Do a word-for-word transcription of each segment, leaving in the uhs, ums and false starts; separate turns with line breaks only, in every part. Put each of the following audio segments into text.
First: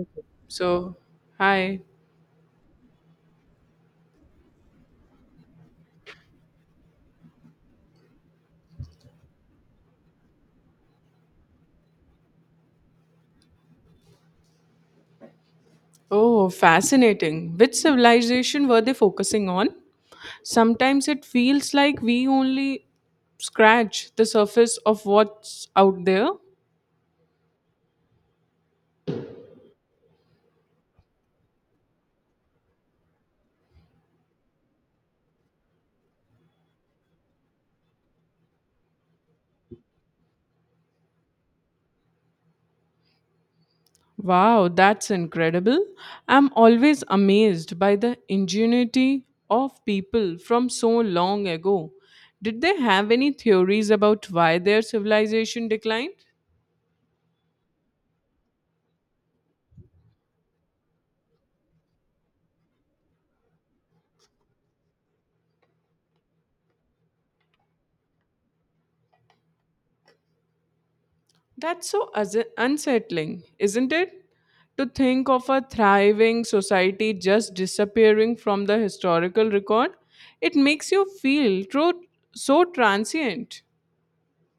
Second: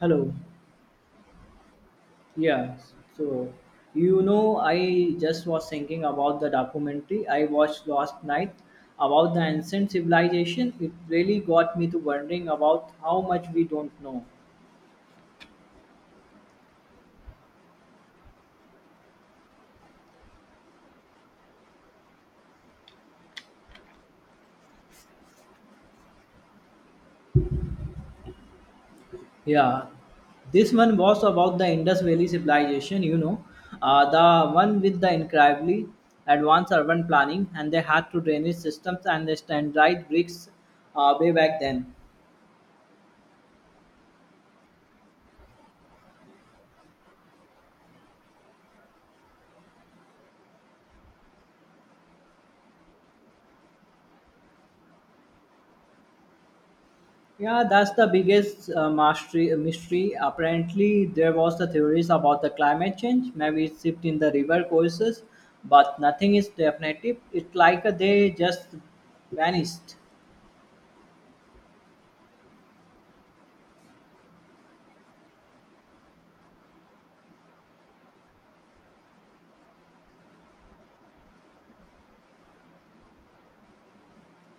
Hello.
So, hi.
Yeah. So, you know, I just was thinking about the documentary I watched last night about the ancient civilization. It really got me to wondering about how much we don't know.
Oh, fascinating. Which civilization were they focusing on? Sometimes it feels like we only scratch the surface of what's out there.
Yeah. This one was about the Indus Valley civilization, you know, uh, the one with the incredibly advanced urban planning, and they had to drainage systems and the standardized bricks uh, way back then.
Wow, that's incredible. I'm always amazed by the ingenuity of people from so long ago. Did they have any theories about why their civilization declined?
Yeah, that's the biggest uh, mastery, uh, mystery. Apparently, there was the theories about the climate change, maybe it's shift in the river courses, but nothing is definitive. It's like uh, they just vanished.
That's so as- unsettling, isn't it? To think of a thriving society just disappearing from the historical record, it makes you feel tro- so transient.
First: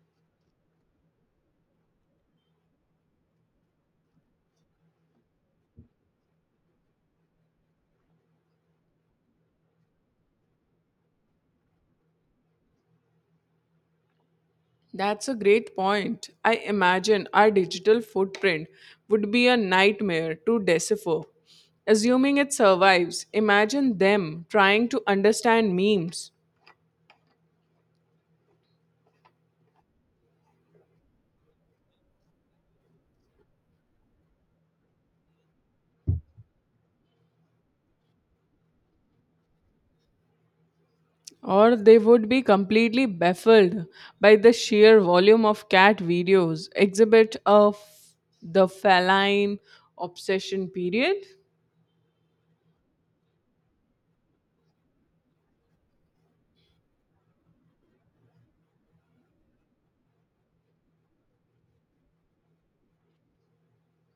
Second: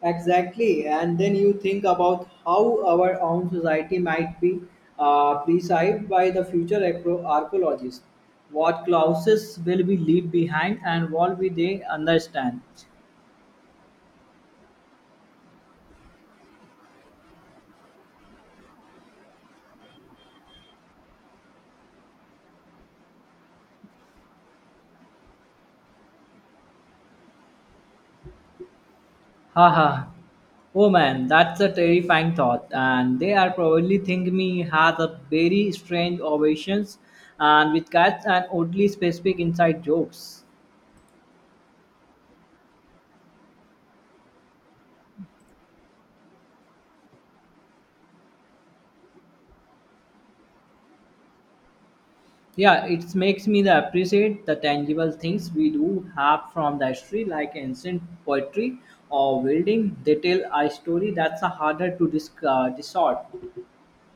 Exactly, and then you think about how our own society might be uh, preserved by the future archeo- archaeologists. What clauses will we leave behind and what will they understand?
That's a great point. I imagine our digital footprint would be a nightmare to decipher. Assuming it survives, imagine them trying to understand memes,
Haha. Oh man, that's a terrifying thought. And they are probably think me has a very strange ovations and with cats and oddly specific inside jokes.
or they would be completely baffled by the sheer volume of cat videos, exhibit of the feline obsession period.
Yeah, it makes me the appreciate the tangible things we do have from the history like ancient poetry or building. They tell a story that's a harder to dis- uh, distort.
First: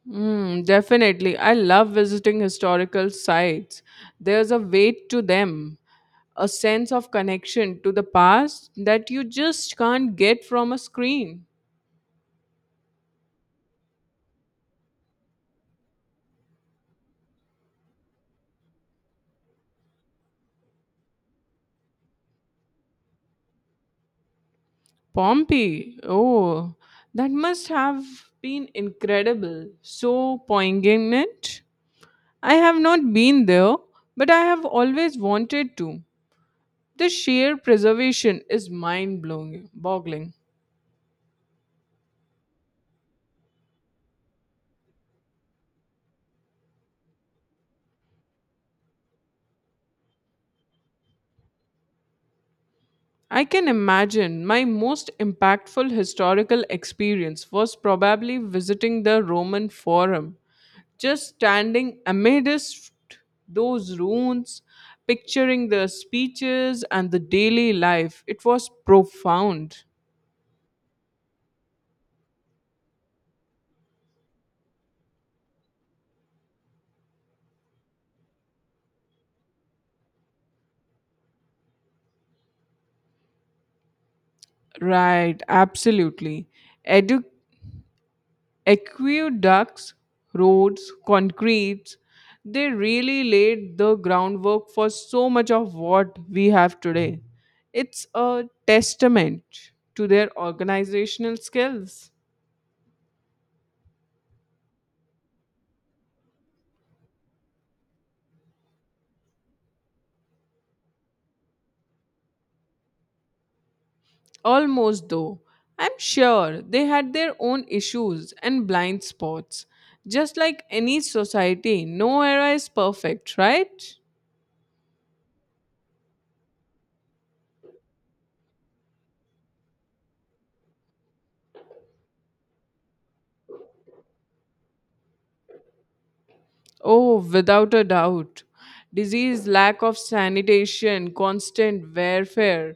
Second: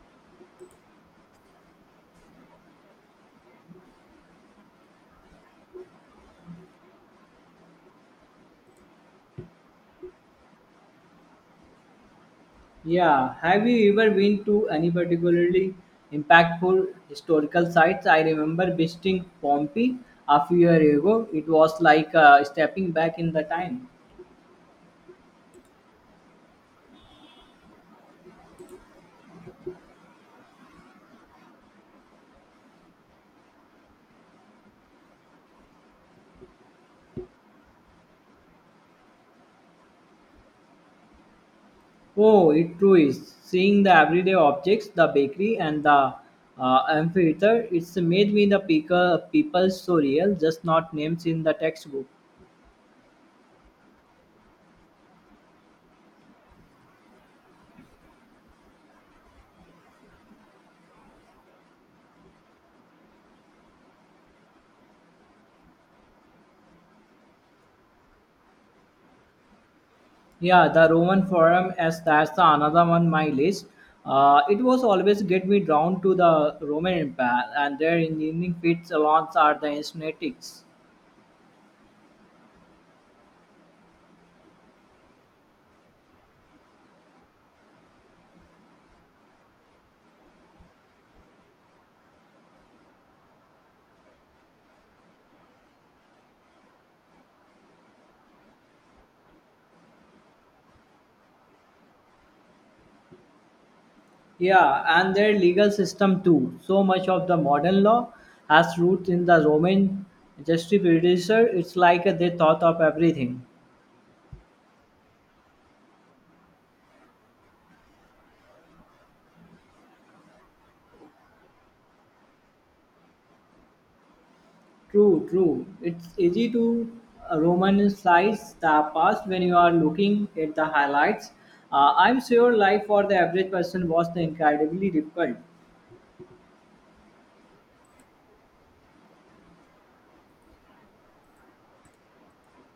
Hmm, definitely. I love visiting historical sites. There's a weight to them, a sense of connection to the past that you just can't get from a screen.
Yeah, have you ever been to any particularly impactful historical sites? I remember visiting Pompeii a few years ago. It was like uh, stepping back in the time.
Pompeii. Oh, that must have been incredible, so poignant. I have not been there, but I have always wanted to. The sheer preservation is mind blowing boggling.
Oh, it true is. Seeing the everyday objects, the bakery and the uh, amphitheater, it's made me the people, people so real, just not names in the textbook.
I can imagine. My most impactful historical experience was probably visiting the Roman Forum, just standing amidst those ruins, picturing the speeches and the daily life. It was profound.
Yeah, the Roman Forum, as that's the another one my list. Uh, it was always get me drawn to the Roman Empire and their engineering feats alongside the aesthetics.
Right, absolutely. Edu- Aqueducts, roads, concretes, they really laid the groundwork for so much of what we have today. It's a testament to their organizational skills.
Yeah, and their legal system too. So much of the modern law has roots in the Roman jurisprudence. It's like they thought of everything.
Almost though, I'm sure they had their own issues and blind spots. Just like any society, no era is perfect, right?
True, true. It's easy to uh, romanticize the past when you are looking at the highlights. Uh, I'm sure life for the average person was incredibly difficult.
Oh, without a doubt. Disease, lack of sanitation, constant warfare.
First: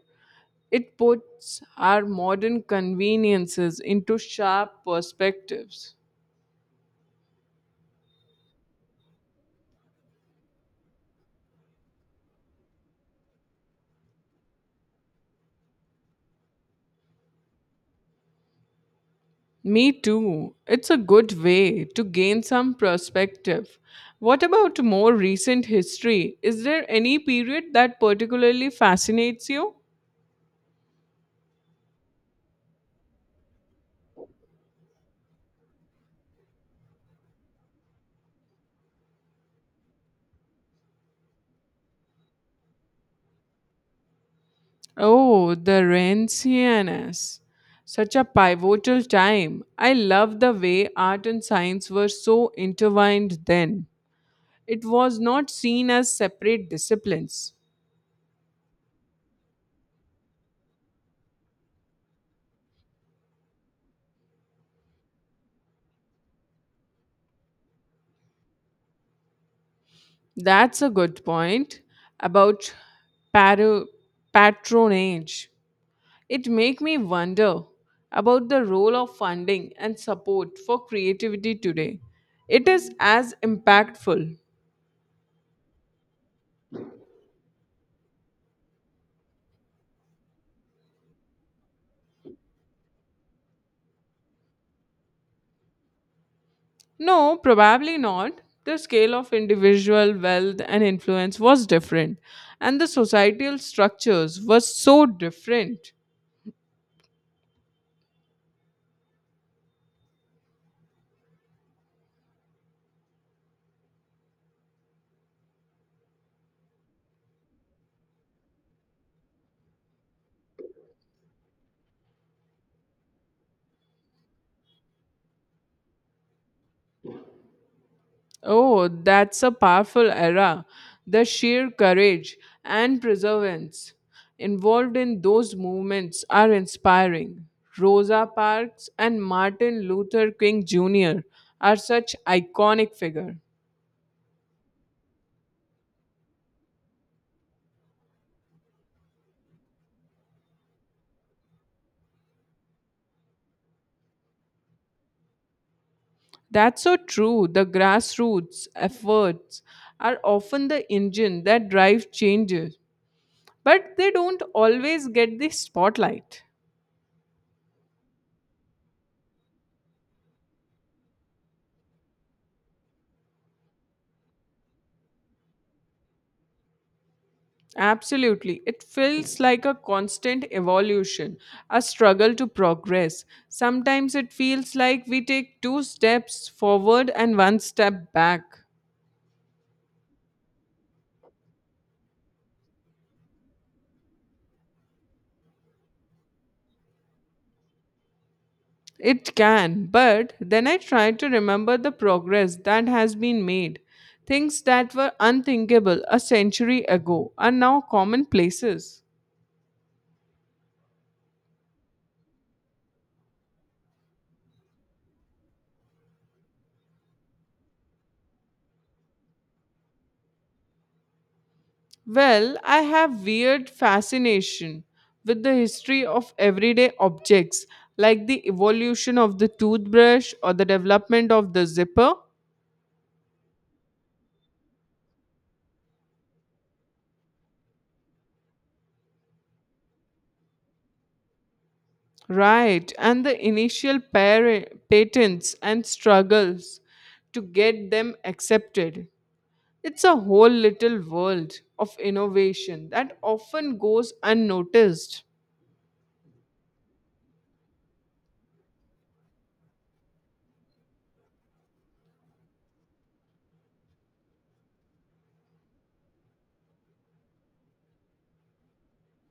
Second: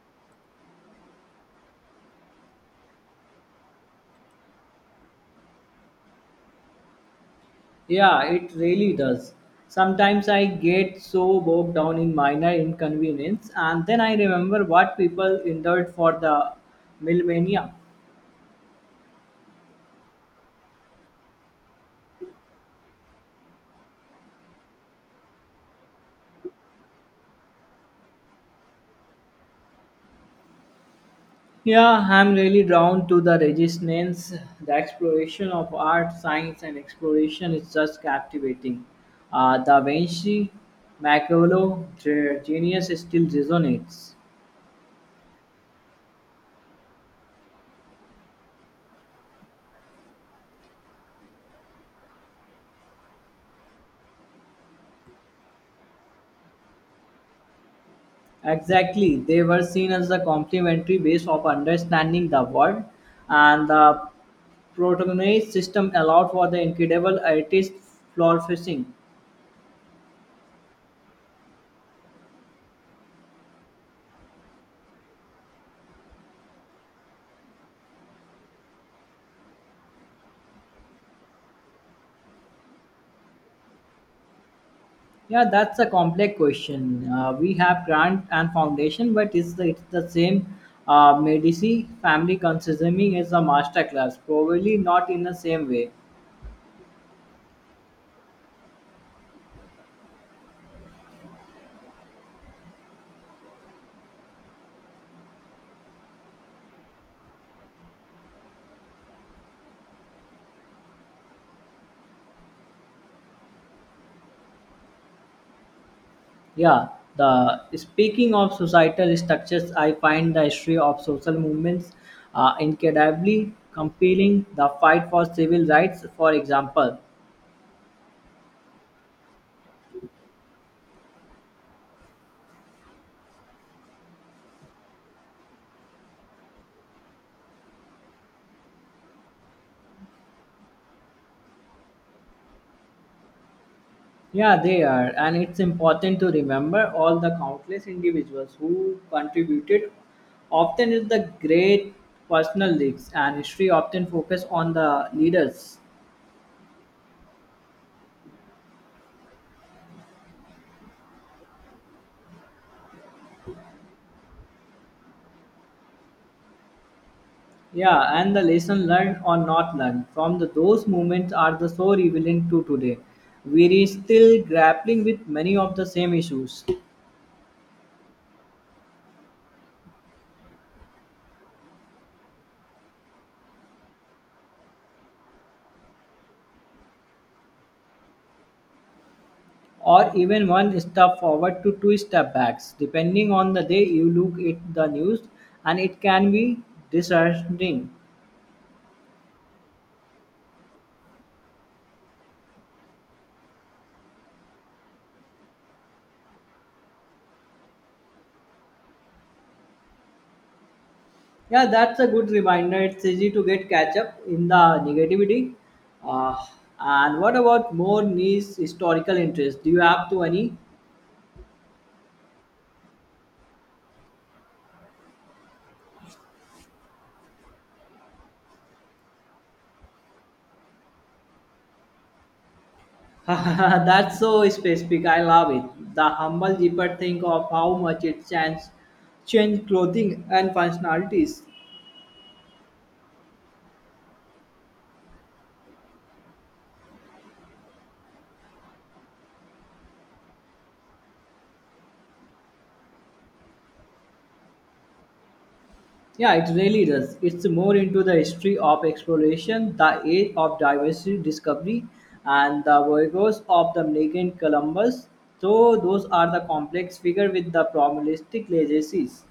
It puts our modern conveniences into sharp perspectives.
Yeah, it really does. Sometimes I get so bogged down in minor inconvenience, and then I remember what people endured for the millennia.
Me too. It's a good way to gain some perspective. What about more recent history? Is there any period that particularly fascinates you?
Yeah, I'm really drawn to the resistance. The exploration of art, science, and exploration is just captivating. Uh, Da Vinci, Machiavelli, their genius still resonates.
Oh, the Renaissance. Such a pivotal time. I love the way art and science were so intertwined then. It was not seen as separate disciplines.
Exactly, they were seen as the complementary ways of understanding the world, and the protagonist system allowed for the incredible artist flourishing.
That's a good point about paro- patronage. It make me wonder about the role of funding and support for creativity today. It is as impactful.
Yeah, that's a complex question. Uh, we have grant and foundation, but it's the, it's the same uh, Medici family consuming as a master class, probably not in the same way.
No, probably not. The scale of individual wealth and influence was different, and the societal structures were so different.
Yeah, the speaking of societal structures, I find the history of social movements uh, incredibly compelling. The fight for civil rights, for example,
Oh, that's a powerful era. The sheer courage and perseverance involved in those movements are inspiring. Rosa Parks and Martin Luther King Junior are such iconic figures.
yeah, they are. And it's important to remember all the countless individuals who contributed. Often is the great personal leaks and history often focus on the leaders.
That's so true. The grassroots efforts are often the engine that drives changes, but they don't always get the spotlight.
Yeah, and the lesson learned or not learned from the, those moments are the so relevant to today. We are still grappling with many of the same issues,
Absolutely. It feels like a constant evolution, a struggle to progress. Sometimes it feels like we take two steps forward and one step back.
or even one step forward to two step backs, depending on the day you look at the news, and it can be disheartening.
It can, but then I try to remember the progress that has been made. Things that were unthinkable a century ago are now commonplaces.
Yeah, that's a good reminder. It's easy to get catch up in the negativity. Uh, and what about more niche historical interest? Do you have to any?
Well, I have weird fascination with the history of everyday objects, like the evolution of the toothbrush or the development of the zipper,
That's so specific. I love it. The humble zipper think of how much it changed, changed clothing and functionalities.
right, and the initial par- patents and struggles to get them accepted. It's a whole little world of innovation that often goes unnoticed.
Yeah, it really does. It's more into the history of exploration, the age of diversity discovery, and the voyages of the Magellan Columbus. So those are the complex figure with the probabilistic legacies.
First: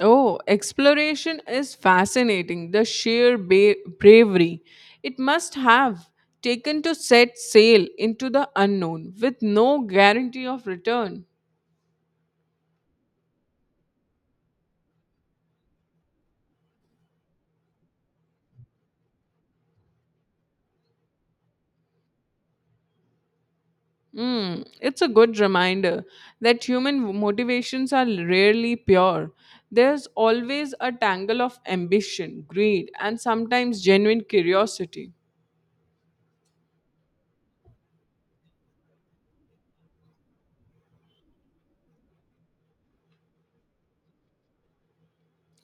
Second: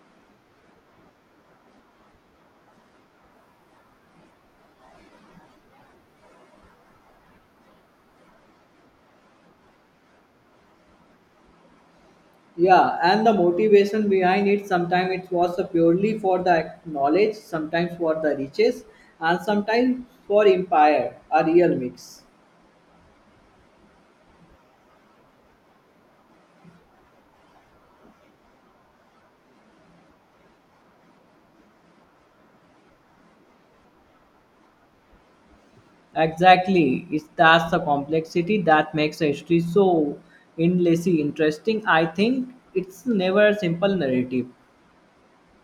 Oh, exploration is fascinating. The sheer ba- bravery it must have taken to set sail into the unknown with no guarantee of return.
Yeah, and the motivation behind it sometimes it was purely for the knowledge, sometimes for the riches, and sometimes for empire, a real mix.
Hmm, it's a good reminder that human motivations are rarely pure. There's always a tangle of ambition, greed, and sometimes genuine curiosity.
Exactly. It's that's the complexity that makes history so endlessly interesting. I think it's never a simple narrative.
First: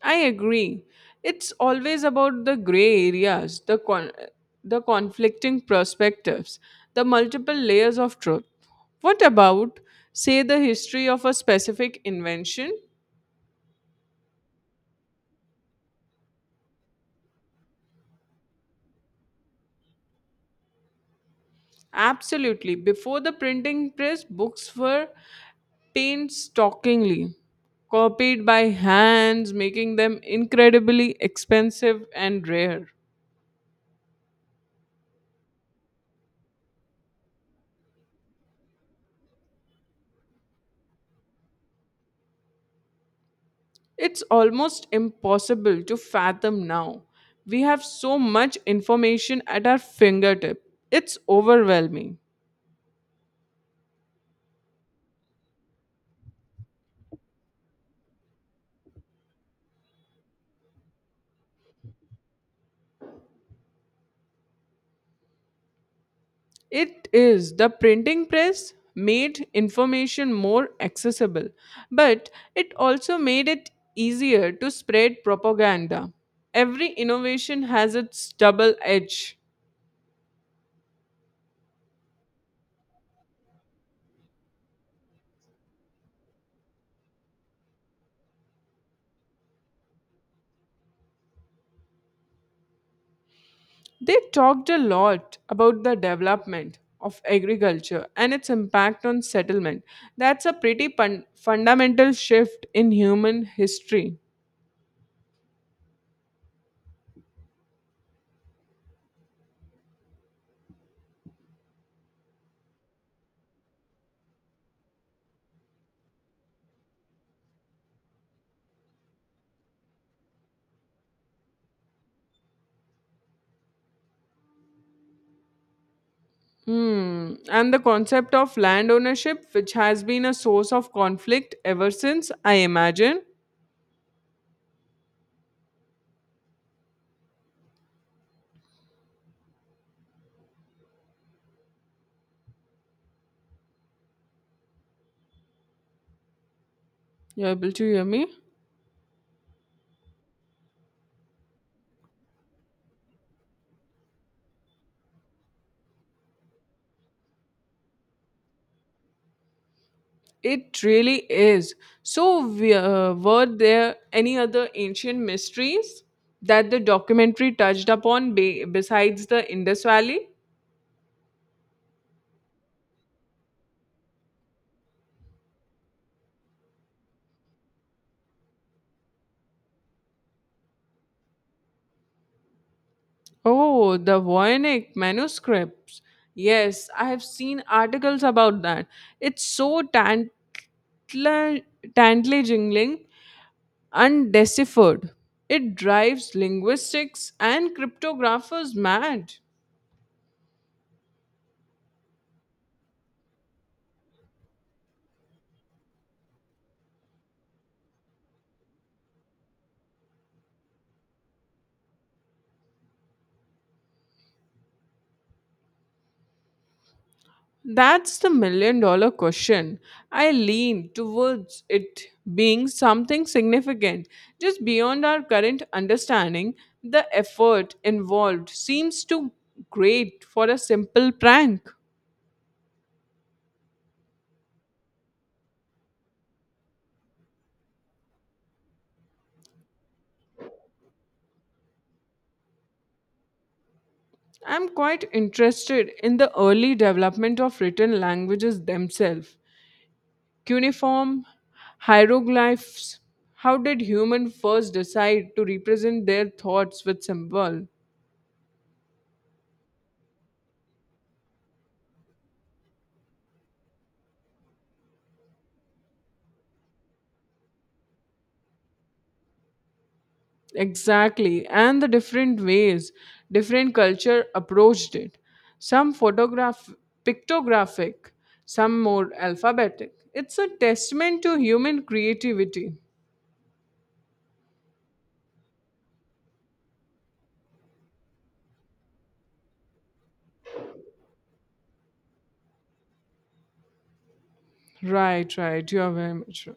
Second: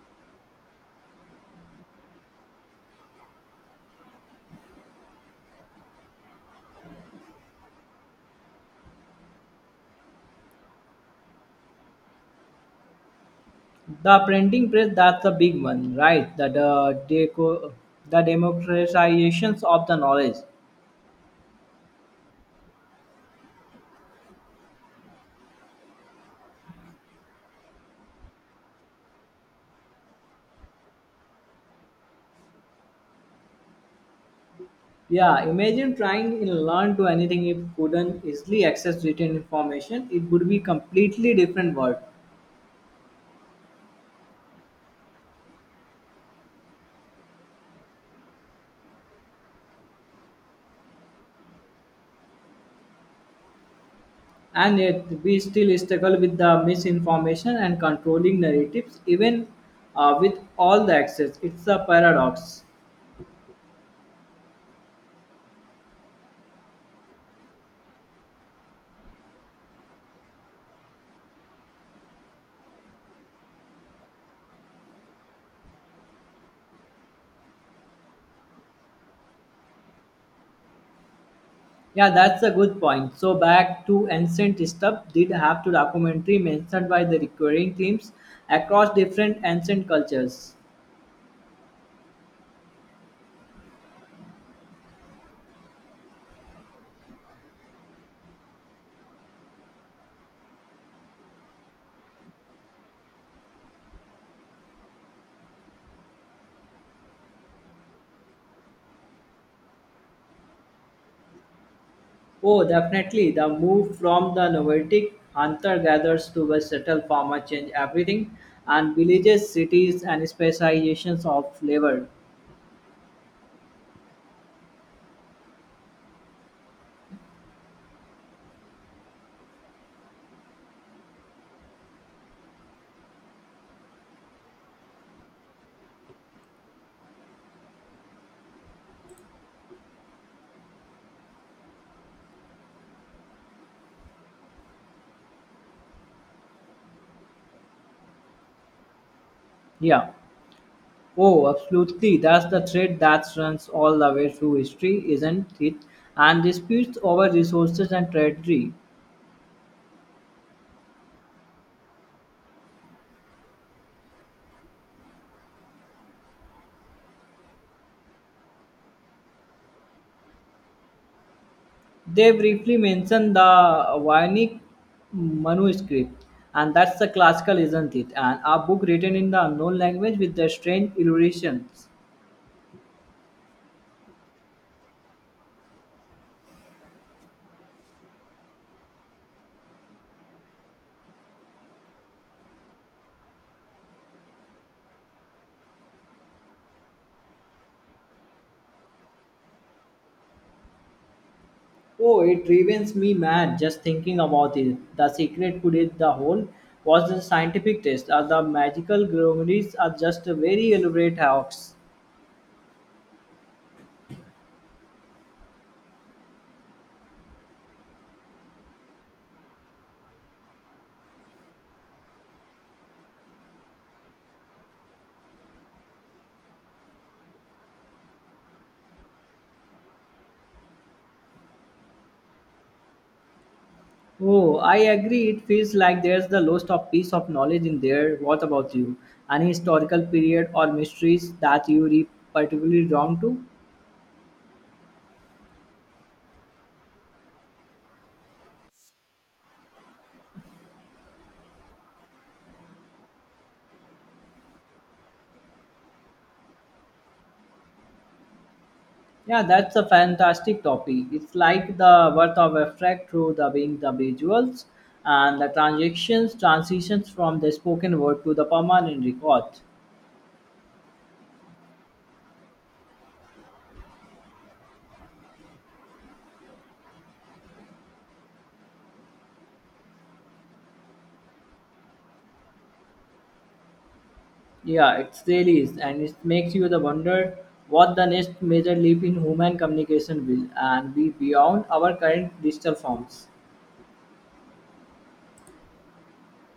I agree. It's always about the gray areas, the con- the conflicting perspectives, the multiple layers of truth. What about, say, the history of a specific invention?
The printing press, that's the big one, right? The, the, deco, the democratizations of the knowledge.
Absolutely. Before the printing press, books were painstakingly copied by hands, making them incredibly expensive and rare.
Yeah, imagine trying to learn to anything if couldn't easily access written information. It would be completely different world.
It's almost impossible to fathom now. We have so much information at our fingertip. It's overwhelming.
And yet, we still struggle with the misinformation and controlling narratives, even uh, with all the access. It's a paradox.
It is. The printing press made information more accessible, but it also made it easier to spread propaganda. Every innovation has its double edge.
Yeah, that's a good point. So, back to ancient stuff, did have to documentary mentioned by the recurring themes across different ancient cultures.
They talked a lot about the development of agriculture and its impact on settlement. That's a pretty pun- fundamental shift in human history.
Oh, definitely. The move from the nomadic hunter gatherers to a settled farmer changed everything, and villages, cities, and specializations of labor.
Hmm. And the concept of land ownership, which has been a source of conflict ever since, I imagine. You're able to hear me?
Yeah. Oh, absolutely. That's the thread that runs all the way through history, isn't it? And disputes over resources and territory.
It really is. So, we- uh, were there any other ancient mysteries that the documentary touched upon, be- besides the Indus Valley?
They briefly mention the Vionic manuscript, and that's the classical, isn't it? And a book written in the unknown language with the strange illustrations.
Oh, the Voynich manuscripts. Yes, I have seen articles about that. It's so tantla- tantalizingly undeciphered. It drives linguistics and cryptographers mad.
Oh, it drives me mad just thinking about it. The secret could it the whole was the scientific test, or the magical grimoires are just a very elaborate hoax.
That's the million dollar question. I lean towards it being something significant, just beyond our current understanding. The effort involved seems too great for a simple prank.
Oh, I agree. It feels like there's the lost of piece of knowledge in there. What about you? Any historical period or mysteries that you re particularly drawn to?
I'm quite interested in the early development of written languages themselves. Cuneiform, hieroglyphs. How did human first decide to represent their thoughts with symbol?
Yeah, that's a fantastic topic. It's like the worth of abstract through the being the visuals and the transactions, transitions from the spoken word to the permanent record.
Exactly, and the different ways different culture approached it. Some photograph pictographic, some more alphabetic. It's a testament to human creativity.
Yeah, it's really is, and it makes you the wonder what the next major leap in human communication will and be beyond our current digital forms.
Right, right. You are very much right.